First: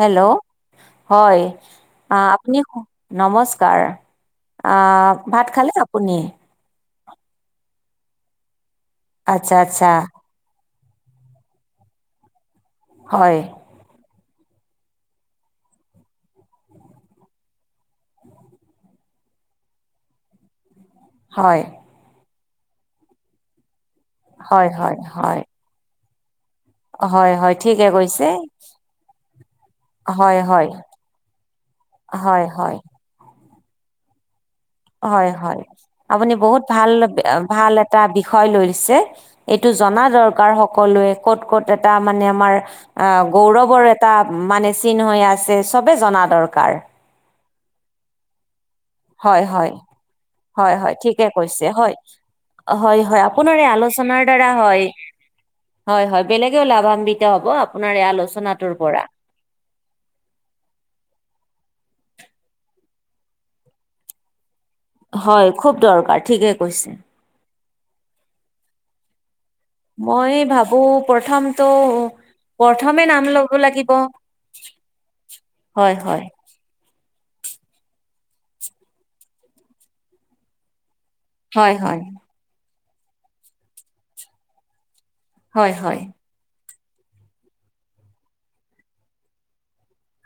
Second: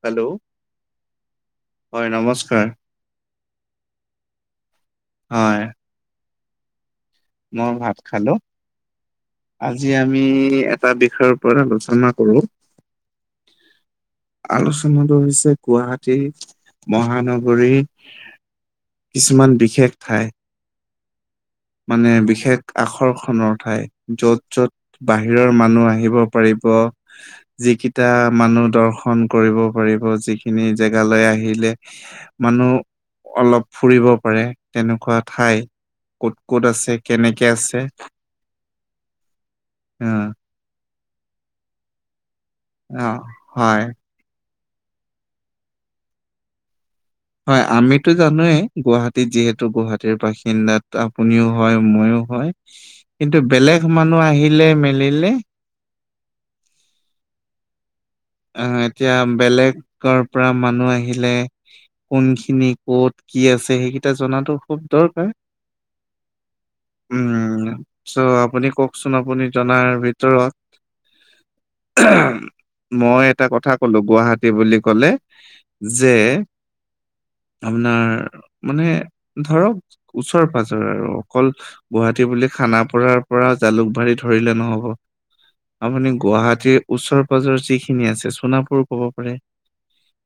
Hello, হয় হয় আপুনি নমস্কাৰ নমস্কাৰ। আহ ভাত হয় খালে আপুনি? ভাত খালো। আচ্ছা আচ্ছা আজি আমি টা বিষয়ৰ ওপৰত আলোচনা কৰো। হয় আলোচনাটো হৈছে গুৱাহাটী মহানগৰী কিছুমান বিশেষ ঠাই! হয়। মানে বিশেষ আকৰ্ষণৰ ঠাই য'ত হয় য'ত হয় হয় বাহিৰৰ মানুহ আহিব হয় হয় ঠিকে যিকেইটা কৈছে মানুহ দৰ্শন কৰিব পাৰিব হয় যিখিনি হয় জেগালৈ আহিলে হয় হয় মানুহ অলপ ফুৰিব পাৰে। তেনেকুৱা হয়, ঠাই হয় ক'ত আপুনি ক'ত বহুত ভাল আছে কেনেকে ভাল আছে এটা বিষয় লৈছে এইটো জনা অ দৰকাৰ সকলোৱে ক'ত ক'ত এটা মানে আমাৰ আ, অ হয় গৌৰৱৰ এটা মানে চিন হৈ আছে চবে জনা দৰকাৰ। হয়, আমিতো জানোৱেই। গুৱাহাটীত হয় যিহেতু হয় গুৱাহাটীৰ হয় হয় বাসিন্দাত ঠিকে আপুনিও কৈছে হয় ময়ো হয় হয় কিন্তু আপোনাৰ এই বেলেগ [unintelligible] আলোচনাৰ মানুহ দ্বাৰা আহিলে হয় মেলিলে। হয়, হয়, বেলেগেও লাভান্বিত হ'ব আপোনাৰ আলোচনাটোৰ অ', পৰা এতিয়া বেলেগৰ পৰা মানুহ আহিলে কোনখিনি কত কি আছে সেইকেইটা জনাতো খুব দৰকাৰ হয় খুব দৰকাৰ ঠিকে কৈছে উম, চ' আপুনি কওকচোন আপুনি জন মই ভাবো প্ৰথমটো প্ৰথম মই এটা কথা কলো গুৱাহাটী বুলি ক'লে হয় যে হয় আপোনাৰ মানে ধৰক ওচৰে পাজৰে আৰু। অকল হয় হয় গুৱাহাটী বুলি খানাপাৰাৰ পৰা জালুকবাৰী ধৰিলে নহ'ব। হয় হয় আপুনি গুৱাহাটীৰ ওচৰে পাজৰ যিখিনি আছে চোনাপুৰ ক'ব পাৰে।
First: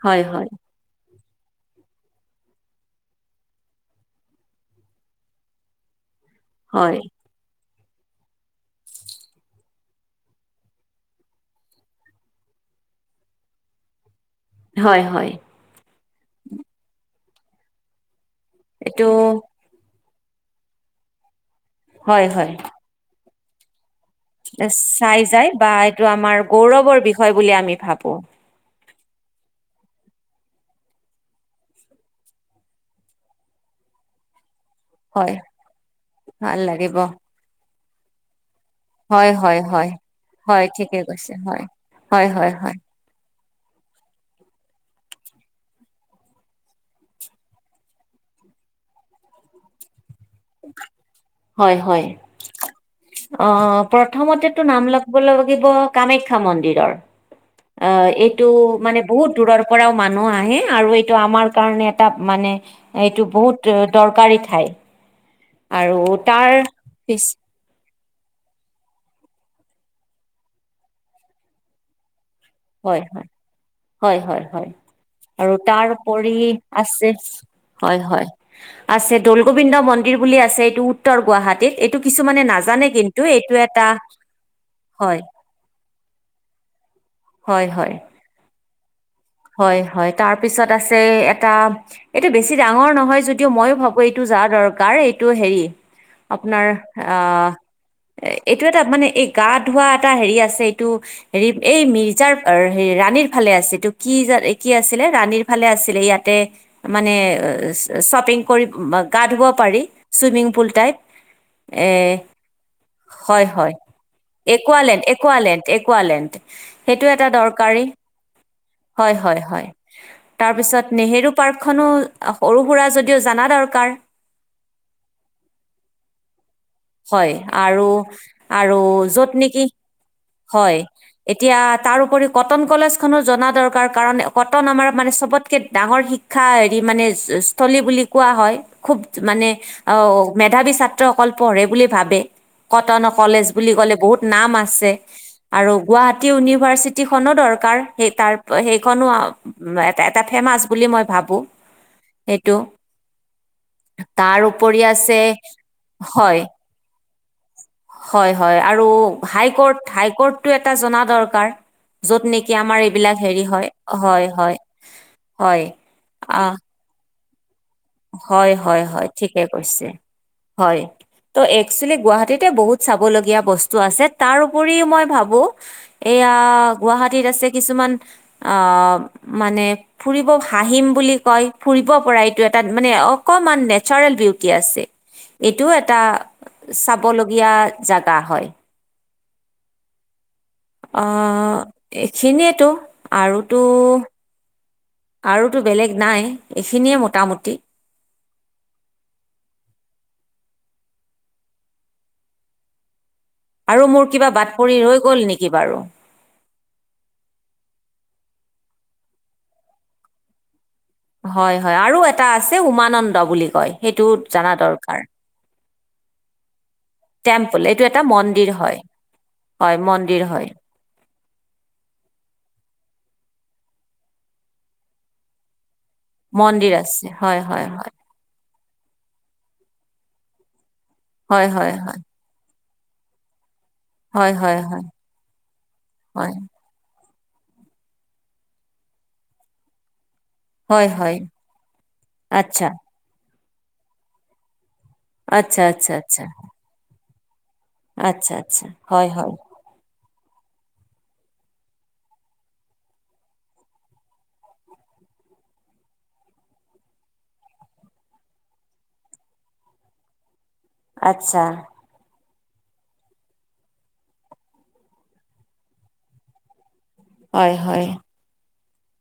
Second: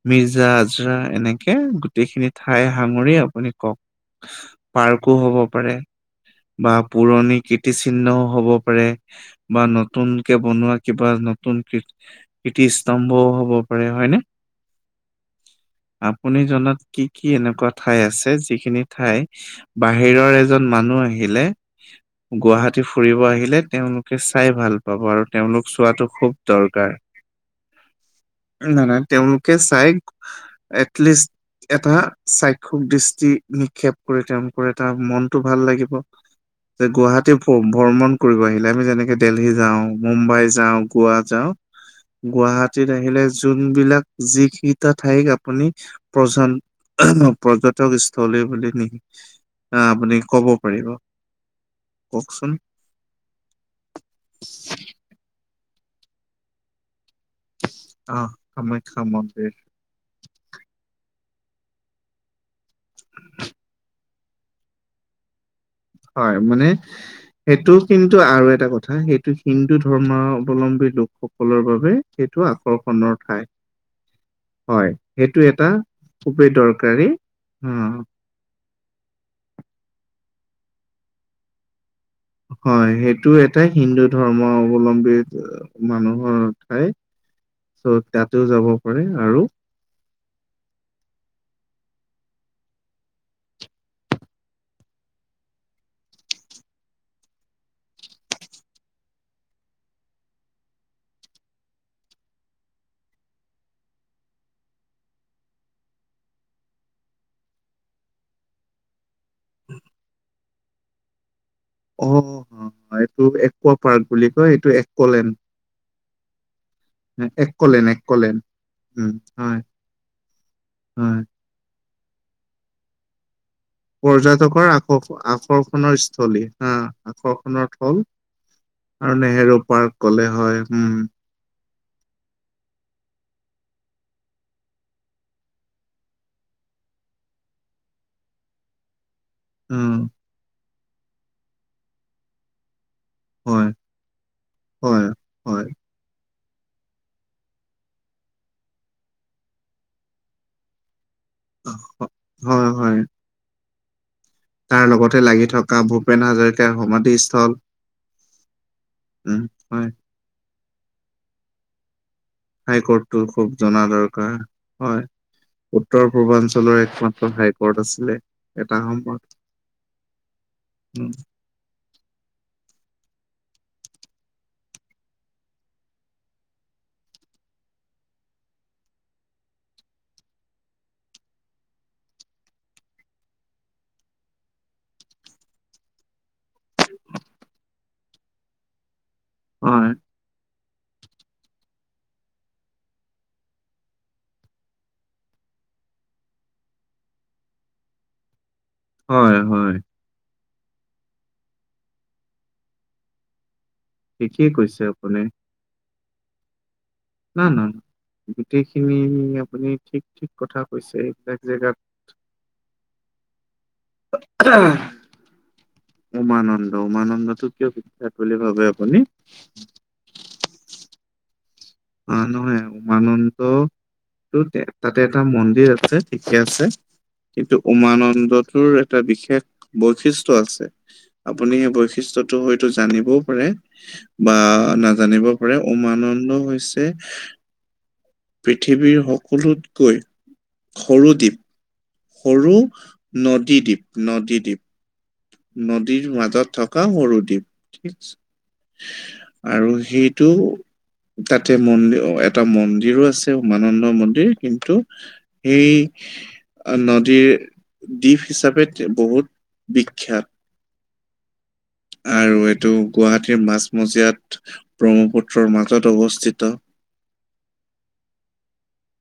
হয় হয় মিৰ্জা, আজৰা এনেকে। গোটেইখিনি ঠাই সাঙুৰি আপুনি কওঁক পাৰ্কো হ'ব পাৰে। বা হয় পুৰণি কীৰ্তিচিহ্নও হ'ব পাৰে বা নতুনকে বনোৱা কিবা নতুন কীৰটি স্তম্ভও হ'ব পাৰে হয় নে? হয়, হয়। আপুনি জনাত কি কি এনেকুৱা ঠাই আছে যিখিনি এইটো ঠাই বাহিৰৰ এজন মানু আহিলে হয় হয় গুৱাহাটী ফুৰিব আহিলে তেওঁ চাই যায় বা এইটো খুব আমাৰ দৰকাৰ। গৌৰৱৰ বিষয় বুলি আমি ভাবো। নাই নাই তেওঁলোকে চাই এটলিষ্ট এটা চাক্ষক দৃষ্টি নিক্ষেপ কৰি তেওঁলোক কৰে তাৰ হয় মনটো ভাল লাগিব, ভাল যে লাগিব গুৱাহাটী ভ্ৰমণ কৰিব আহিলে। আমি যেনেকৈ হয় দেলহী হয় যাওঁ, হয় মুম্বাই হয় যাওঁ, ঠিকে গোৱা কৈছে যাওঁ, হয় হয় হয় হয় গুৱাহাটীত আহিলে যোনবিলাক যি কেইটা ঠাইক আপুনি প্ৰ পৰ্যটক স্থলী বুলি নি আপুনি কব পাৰিব হয় হয় কওকচোন অ', প্ৰথমতেতো নাম লিব লাগিব কামাখ্যা মন্দিৰৰ। অ', আহ এইটো কামাখ্যা মানে বহুত মন্দিৰ দূৰৰ পৰাও মানুহ আহে আৰু এই এইটো আমাৰ কাৰণে এটা মানে এইটো বহুত দৰকাৰী ঠাই। আৰু হয় তাৰ মানে পিছ সেইটো কিন্তু আৰু এটা কথা সেইটো হিন্দু ধৰ্ম অৱলম্বী লোকসকলৰ বাবে সেইটো হয়, আকৰ্ষণৰ হয়, ঠাই। হয়, হয়, হয়, সেইটো আৰু এটা তাৰপৰি খুবেই দৰকাৰী আছে উম, হয়, হয় আছে দল গোবিন্দ মন্দিৰ বুলি আছে এইটো উত্তৰ গুৱাহাটীত এইটো কিছুমানে নাজানে হয়, কিন্তু সেইটো এইটো এটাই এটা হিন্দু ধৰ্ম অৱলম্বী হয়, মানুহৰ ঠাই হয়, হয়। চ' তাতেও যাব পাৰে আৰু তাৰ পিছত আছে এটা এইটো বেছি ডাঙৰ নহয় যদিও ময়ো ভাবো এইটো যাৰ দৰকাৰ এই এইটো হেৰি আপোনাৰ আ এ এইটো এটা মানে এই গা ধোৱা এটা হেৰি আছে এইটো হেৰি এই মিৰ্জাৰ হেৰি ৰাণীৰ ফালে আছে এইটো কি কি আছিলে ৰাণীৰ ফালে আছিলে ইয়াতে মানে শ্বপিং কৰি গা ধুব পাৰি চুইমিং পুল টাইপ। এ অ', এইটো হয় হয় একোৱা পাৰ্ক বুলি কয় এইটো একুৱালেণ্ড একুৱালেণ্ড একুৱালেণ্ড সেইটো এটা একলেণ্ড একলে দৰকাৰী নেকলেণ্ড। হয়, হয়, হয়, তাৰপিছত হয়। নেহেৰু পাৰ্কখননো সৰু সুৰা যদিও জানা দৰ পৰ্যটকৰ আ, আকৰ্ষণৰ স্থলী হয়, আকৰ্ষণৰ আৰু থল আৰু য'ত নেহেৰু নেকি পাৰ্ক ক'লে হয়, উম, এতিয়া তাৰ উপৰি কটন কলেজ খনো জনা দৰকাৰ কাৰণ কটন আমাৰ মানে চবতকে ডাঙৰ শিক্ষা হেৰি মানে স্থলী বুলি কোৱা হয়, খুব মানে উম, অ' মেধাৱী ছাত্ৰসকল পঢ়ে বুলি ভাবে, কট কটন কলেজ হয়, বুলি ক'লে বহুত নাম আছে, হয়, হয়, আৰু গুৱাহাটী গুৱাহাটী ইউনিভাৰ্চিটিখনো দৰকাৰ। সেই তাৰ সেইখনো এটা ফেমাচ বুলি মই ভাবো। এইটো। হয়, হয়। তাৰ লগতে লাগি থকা ভূপেন হয় হাজৰিকাৰ সমাধিস্থল। হয়, হয়, আৰু উম, হাই কৰ্ট হয়। হাই কৰ্টটো এটা জনা দৰকাৰ। যত নেকি আমাৰ এইবিলাক হাইকৰ্টটো হেৰি খুব হয়, জনা হয়, দৰকাৰ। হয়। হয় উত্তৰ আহ পূৰ্বাঞ্চলৰ এক ম হয়, হয়, হয়, ঠিকে কৈছে। হয়, উম, ত' একচুৱেলি গুৱাহাটীতে বহুত চাবলগীয়া বস্তু আছ তাৰ উপৰিও মই ভাবো, এইয়া গুৱাহাটীত আছে কিছুমান অ', মানে ফুৰিব হাঁহিম বুলি কয় ফুৰিব পৰা এইটো তাত মানে অকমান নেচাৰেল বিউটি আছে। এইটোও এটা চাবলগীয়া জাগা হয়। হয়। আহ এইখিনিয়েতো আৰু তো আৰু তো বেলেগ নাই এইখিনিয়ে মোটামুটি। হয়, হয়। আৰু মোৰ কিবা ঠিকেই বাট পৰি কৈছে ৰৈ আপুনি গ'ল নেকি বাৰু। না, ন, ন, গোটেইখিনি আপুনি ঠিক ঠিক কথা কৈছে এইবিলাক হয়, জেগাত হয়, আৰু এটা আছে উমানন্দ বুলি কয়, সেইটো জনা দৰকাৰ। উমানন্দ, উমানন্দটো টেম্পল কিয় এইটো এটা বিখ্যাত বুলি মন্দিৰ ভাবে হয়, আপুনি? হয়, মন্দিৰ হয়। অ' নহয় উমানন্দ টো তাতে এটা মন্দিৰ আছে। ঠিকে আছে, মন্দিৰ হয় কিন্তু, হয় উমানন্দটোৰ এটা বিশেষ বৈ বৈশিষ্ট্যৰ আছে, হয় আপুনি সেই হয় হয় বৈশিষ্ট্যটো হয়তো জানিবও পাৰে। হয় বা হয় হয় নাজানিব পাৰে, উমানন্দ হয় হৈছে। পৃথিৱীৰ সকলোতকৈ হয়, সৰু হয়। দ্বীপ সৰু আচ্ছা নদীদ্বীপ, নদীদ্বীপ। আচ্ছা আচ্ছা নদীৰ আচ্ছা মাজত থকা সৰু ঠিক আচ্ছা আচ্ছা হয় হয় আৰু সেইটো। তাতে মন্দিৰ এটা মন্দিৰো আছে, উমানন্দ মন্দিৰ কিন্তু, সেই নদীৰ দ্বীপ হিচাপে বহুত বিখ্যাত। আচ্ছা। আৰু এইটো গুৱাহাটীৰ মাজমজিয়াত ব্ৰহ্মপুত্ৰৰ মাজত অৱস্থিত। হয়, হয়।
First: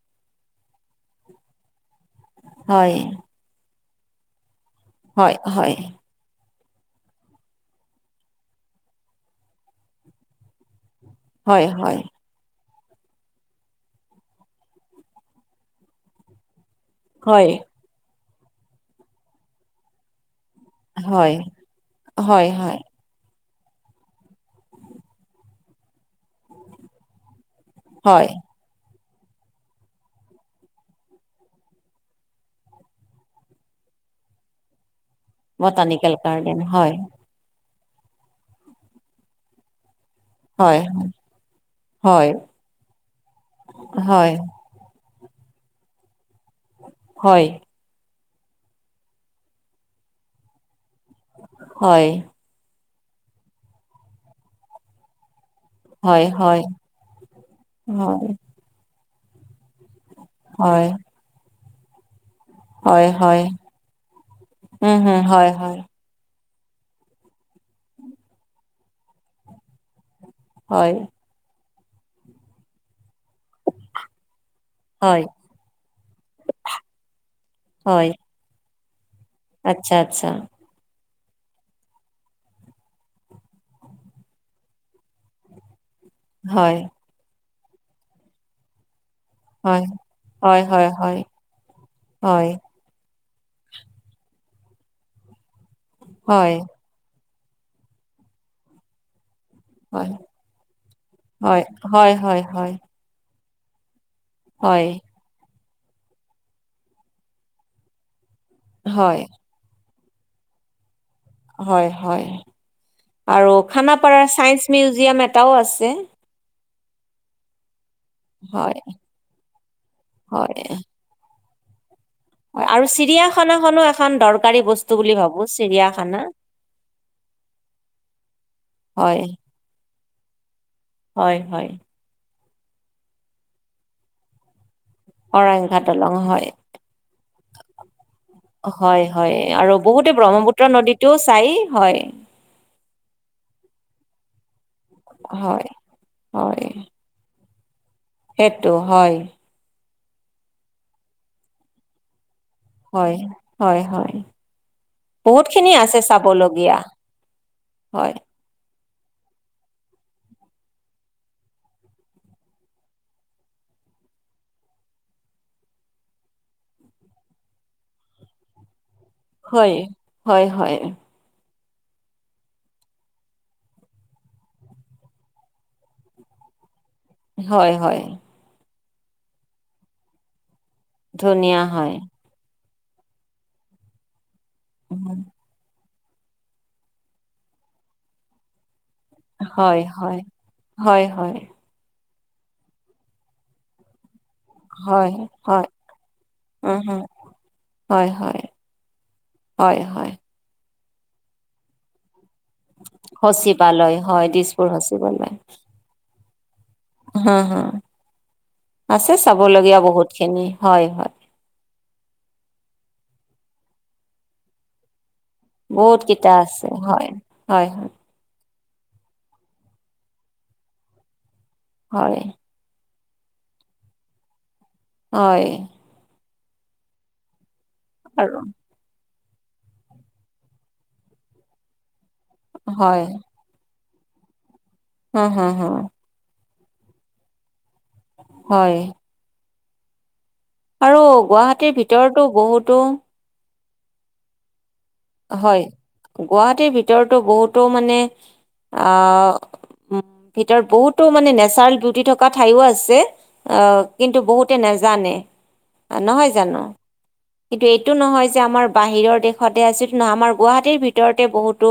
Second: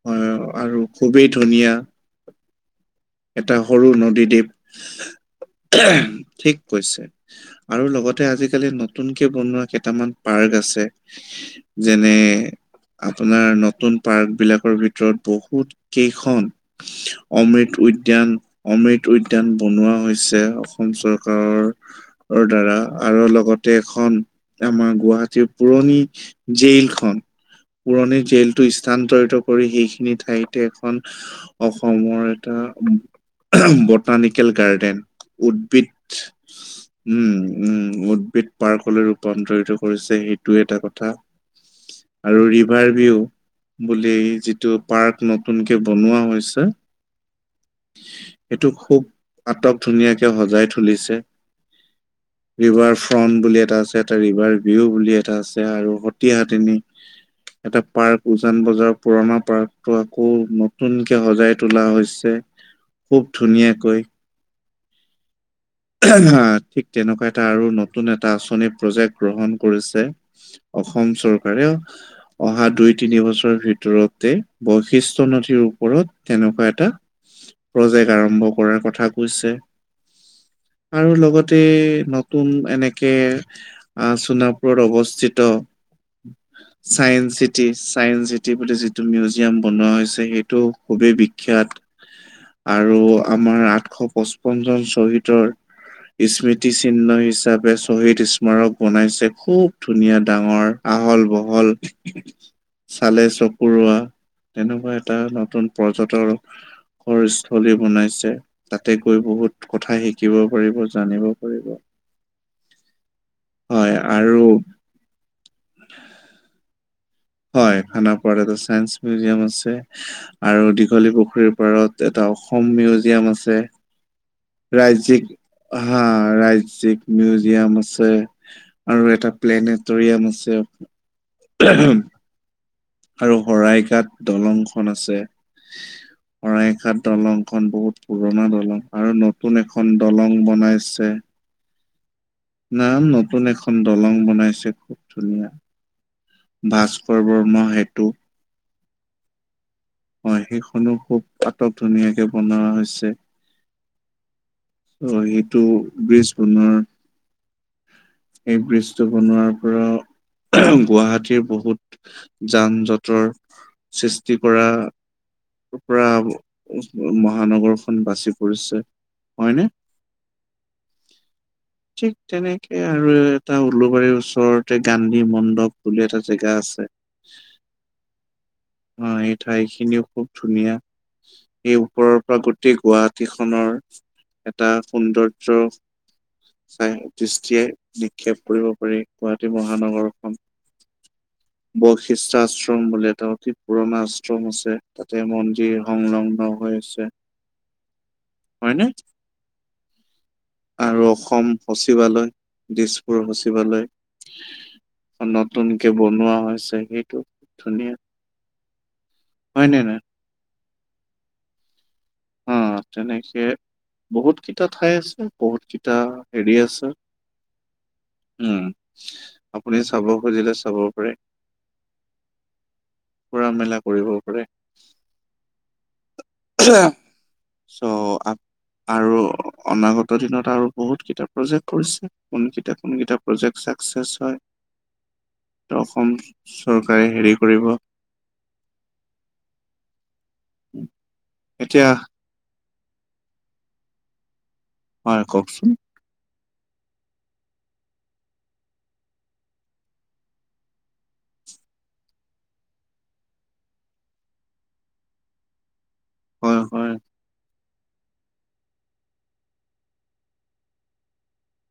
হয়, আৰু খুবেই ধুনীয়া। হয়। এটা সৰু নদীদ্বীপ। হয়, হয়। হৈছে আৰু লগতে আজিকালি নতুনকে বনোৱা কেইটামান পাৰ্ক আছে। হয় হয় যেনে আপোনাৰ নতুন পাৰ্ক বিলাক অসমৰ ভিতৰত বহুত কেইখন হয় অমৃত উদ্যান। অমৃত উদ্যান বনোৱা হৈছে। অসম হয় চৰকাৰৰ হয় হয় দ্বাৰা আৰু লগত। দেশখন আমাৰ গুৱাহাটীৰ পুৰণি। জেইলখনন পুৰণি হয় জেইল টো স্থানান্তৰিত। কৰি সেইখিনি ঠাইতে এখন অসমৰ এটা। বটানিকেল গাৰ্ডেন, উদ্ভিদ বটানিকেল গাৰ্ডেন হয় উম উম, উদ্ভিদ পাৰ্কলৈ ৰূপান্তৰিত কৰিছে। সিটো এটা হয় কথা, হয় আৰু ৰিভাৰ ভিউ বুলি হয় যিটো পাৰ্ক নতুনকে বনোৱা হৈছে হয় সেইটো খুব আটক ধুনীয়াকে সজাঁই তুলিছে, হয় ৰিভাৰ ফ ফ্ৰণ্ট বুলি এটা আছে, এটা ৰিভাৰ ভিউ বুলি এটা আছে। এয়া আৰু হয় হয় সতিসাধিনি, এটা হয় পাৰ্ক উজান বজাৰৰ পুৰণা পাৰ্ক টো আকৌ হয়, নতুনকে সজাই তোলা হৈছে হয়, খুব হয়, ধুনীয়াকৈ। উম, হু হয়। হ ঠিক তেনেকুৱা এটা আৰু নতুন এটা আঁচনি প্ৰজেক্ট গ্ৰহণ কৰিছে। হয়, অসম চৰকাৰে অহা দুই তিনি বছৰ ভিতৰতে। হয়, বৈশিষ্ট্যৰ নথিৰ ওপৰত তেনেকুৱা এটা হয়, প্ৰজেক্ট আৰম্ভ কৰাৰ কথা। কৈছে আচ্ছা, আচ্ছা। আৰু লগতে নতুন এনেকে আহ চোনাপুৰত অৱস্থিত। হয়, চায়েন্স চিটি চায়েন্স চিটি বুলি যি টো মিউজিয়াম হয়, বনোৱা হৈছে সেইটো হয়, হয়, খুবেই হয়, বিখ্যাত হয়, আৰু। আমাৰ আঠশ পচপন্ন জন শ্বহীদৰ হয়, স্মৃতিচিহ্নি হিচাপে শ্বহীদ স্মাৰক বনাইছে খুব হয়, ধুনীয়া ডাঙৰ আহল হয়, বহল হয়, হয়, হয়, চালে চকুৰোৱা হয়, তেনেকুৱা এটা নতুন পৰ্যটকৰস্থলী বনাইছে তাতে হয়, গৈ বহুত কথা শিকিব পাৰিব জানিব পাৰিব হয় হয়। আৰু হয় খানাপাৰাৰ আৰু চাইন্স মিউজিয়াম এটাও আছে। হয় খানাপাৰাত এটা হয়, চাইন্স মিউজিয়াম আছে, হয়, আৰু দীঘলী পুখুৰীৰ পাৰত এটা অসম হয় আৰু মিউজিয়াম আছে চিৰিয়াখানাখনো এখন দৰকাৰী বস্তু বুলি ৰাজ্যিক ভাবো। হা, চিৰিয়াখানা, ৰাজ্যিক মিউজিয়াম আছে, হয়, আৰুএটা প্লেনেট টৰীয়াম আছে। হয় হয়। আৰু শৰাইঘাত দলংখ আছে, অৰাংঘা দলং হয়, শৰাইঘাট দলংখন বহুত পুৰণা দলং, হয়, আৰু হয়, নতুন আৰু এখন বহুতে দলং ব্ৰহ্মপুত্ৰ বনাইছে নদীতো চাই হয় নাম নতুন এখন দলং বনাইছে খুব ধুনীয়া, হয়। হয় ভাস্কৰ বৰ্মা সেতুঁ। টো হয় হয়, সেইখনো খুব আটক ধুনীয়াকে বনোৱা হয়, হয় হয়। অ', বহুত সেইটো খিনি আছে ব্ৰীজ খনৰ, চাবলগীয়া হয় এই ব্ৰীজ বষ্ট বনোৱাৰ পৰা গুৱাহাটীৰ বহুত যান জঁটৰ সৃষ্টি কৰা পৰা মহানগৰখন বাচি পৰিছে। হয়নে হয়, হয় হয়। ঠিক তেনেকে আৰু এটা উলবাৰীৰ ওচৰতে গান্ধী মণ্ডপ বুলি এটা জেগা আছে হয় হয়। অ', এই ঠাই খিনিও খুব ধুনীয়া, ধুনীয়া এই হয় ওপৰৰ পৰা গ গোটেই গুৱাহাটীখনৰ এটা উম, সৌন্দৰ্য চাই দৃষ্টি নিক্ষেপ কৰিব পাৰি গুৱাহাটী হয় হয় মহানগৰখন হয় হয় বৈশিষ্ট আশ্ৰম বুলে এটা অতি পুৰণা আশ্ৰম আছে, হয় তাতে হয় মন্দিৰ সংলগ্ন হৈ উম হম আছে হয়, হয়, হয়নে? হয়, হয়। আৰু অসম সচিবালয় দিছপুৰ সচিবালয়, হয় দিছপুৰ সচিবালয় নতুনকে বনোৱা হৈছে সেইটো হা, হা ধুনীয়া আছে হয় চাবলগীয়া নে নাই? বহুত খিনি। হয়, হয়। অ', তেনেকে বহুত কেইটা ঠাই আছে। বহুত কেইটা আছে, হয়, হয়, হয়। উম', আপুনি চাব খুজিলে চাব পাৰে। হয়। ফুৰা মেলা কৰিব পাৰে। হয়। চ' আৰু আৰু অনাগত দিনত আৰু বহুত কেইটা প্ৰজেক্ট কৰিছে কোন কেইটা কোন কেইটা প্ৰজেক্ট এক্সেছ হয় হম, হা, হা। ত' অসম চৰকাৰে হেৰি কৰিব হয়। আৰু গুৱাহাটীৰ এতিয়া ভিতৰতো বহুতো হয় কওকচোন। গুৱাহাটীৰ ভিতৰতো বহুতো মানে আহ উম', ভিতৰত বহুতো মানে নেচাৰেল বিউটি থকা ঠাইও আছে, অ', কিন্তু বহুতে জানে। [inaudible] নহয় হয় জানো? হয় কিন্তু এইটো নহয় যে আমাৰ বাহিৰৰ দেশতে আছে নহয়, আমাৰ গুৱাহাটীৰ ভিতৰতে বহুতো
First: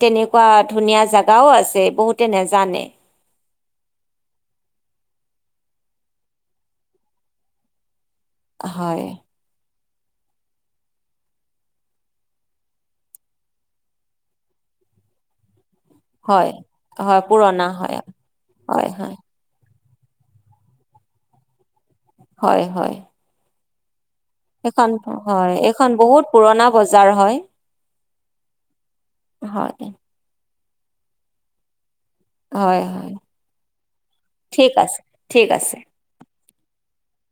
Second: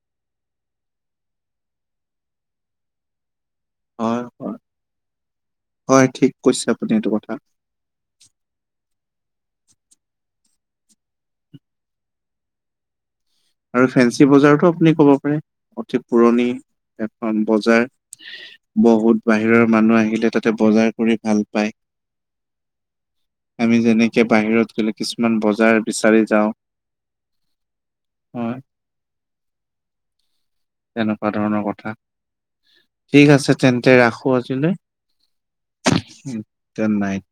তেনেকুৱা ধুনীয়া জেগাও আছে বহুতে নাজানে। [inaudible] হয়-হয় ঠিক কৈছে‌, আপুনি এইটো কথা। হয়। আৰু ফেঞ্চি বজাৰতো আপুনি ক'ব পাৰে। অতি পুৰণি হয় হয় এখন পুৰণা বজাৰ হয় হয় হয় বহুত বাহিৰৰ মানুহ আহিলে তাতে বজাৰ কৰি ভাল পায়। হয়, হয়। আমি যেনে এইখন-হয় এইখন বহুত যাওঁ পুৰণা বজাৰ হয়। হয় হয়। তেনেকুৱা ধৰণৰ কথা। হয় হয় ঠিক আছে তেন্তে, ৰাখো ঠিক আছে ঠিক আছে আজিলৈ উম'। চেন্নাই।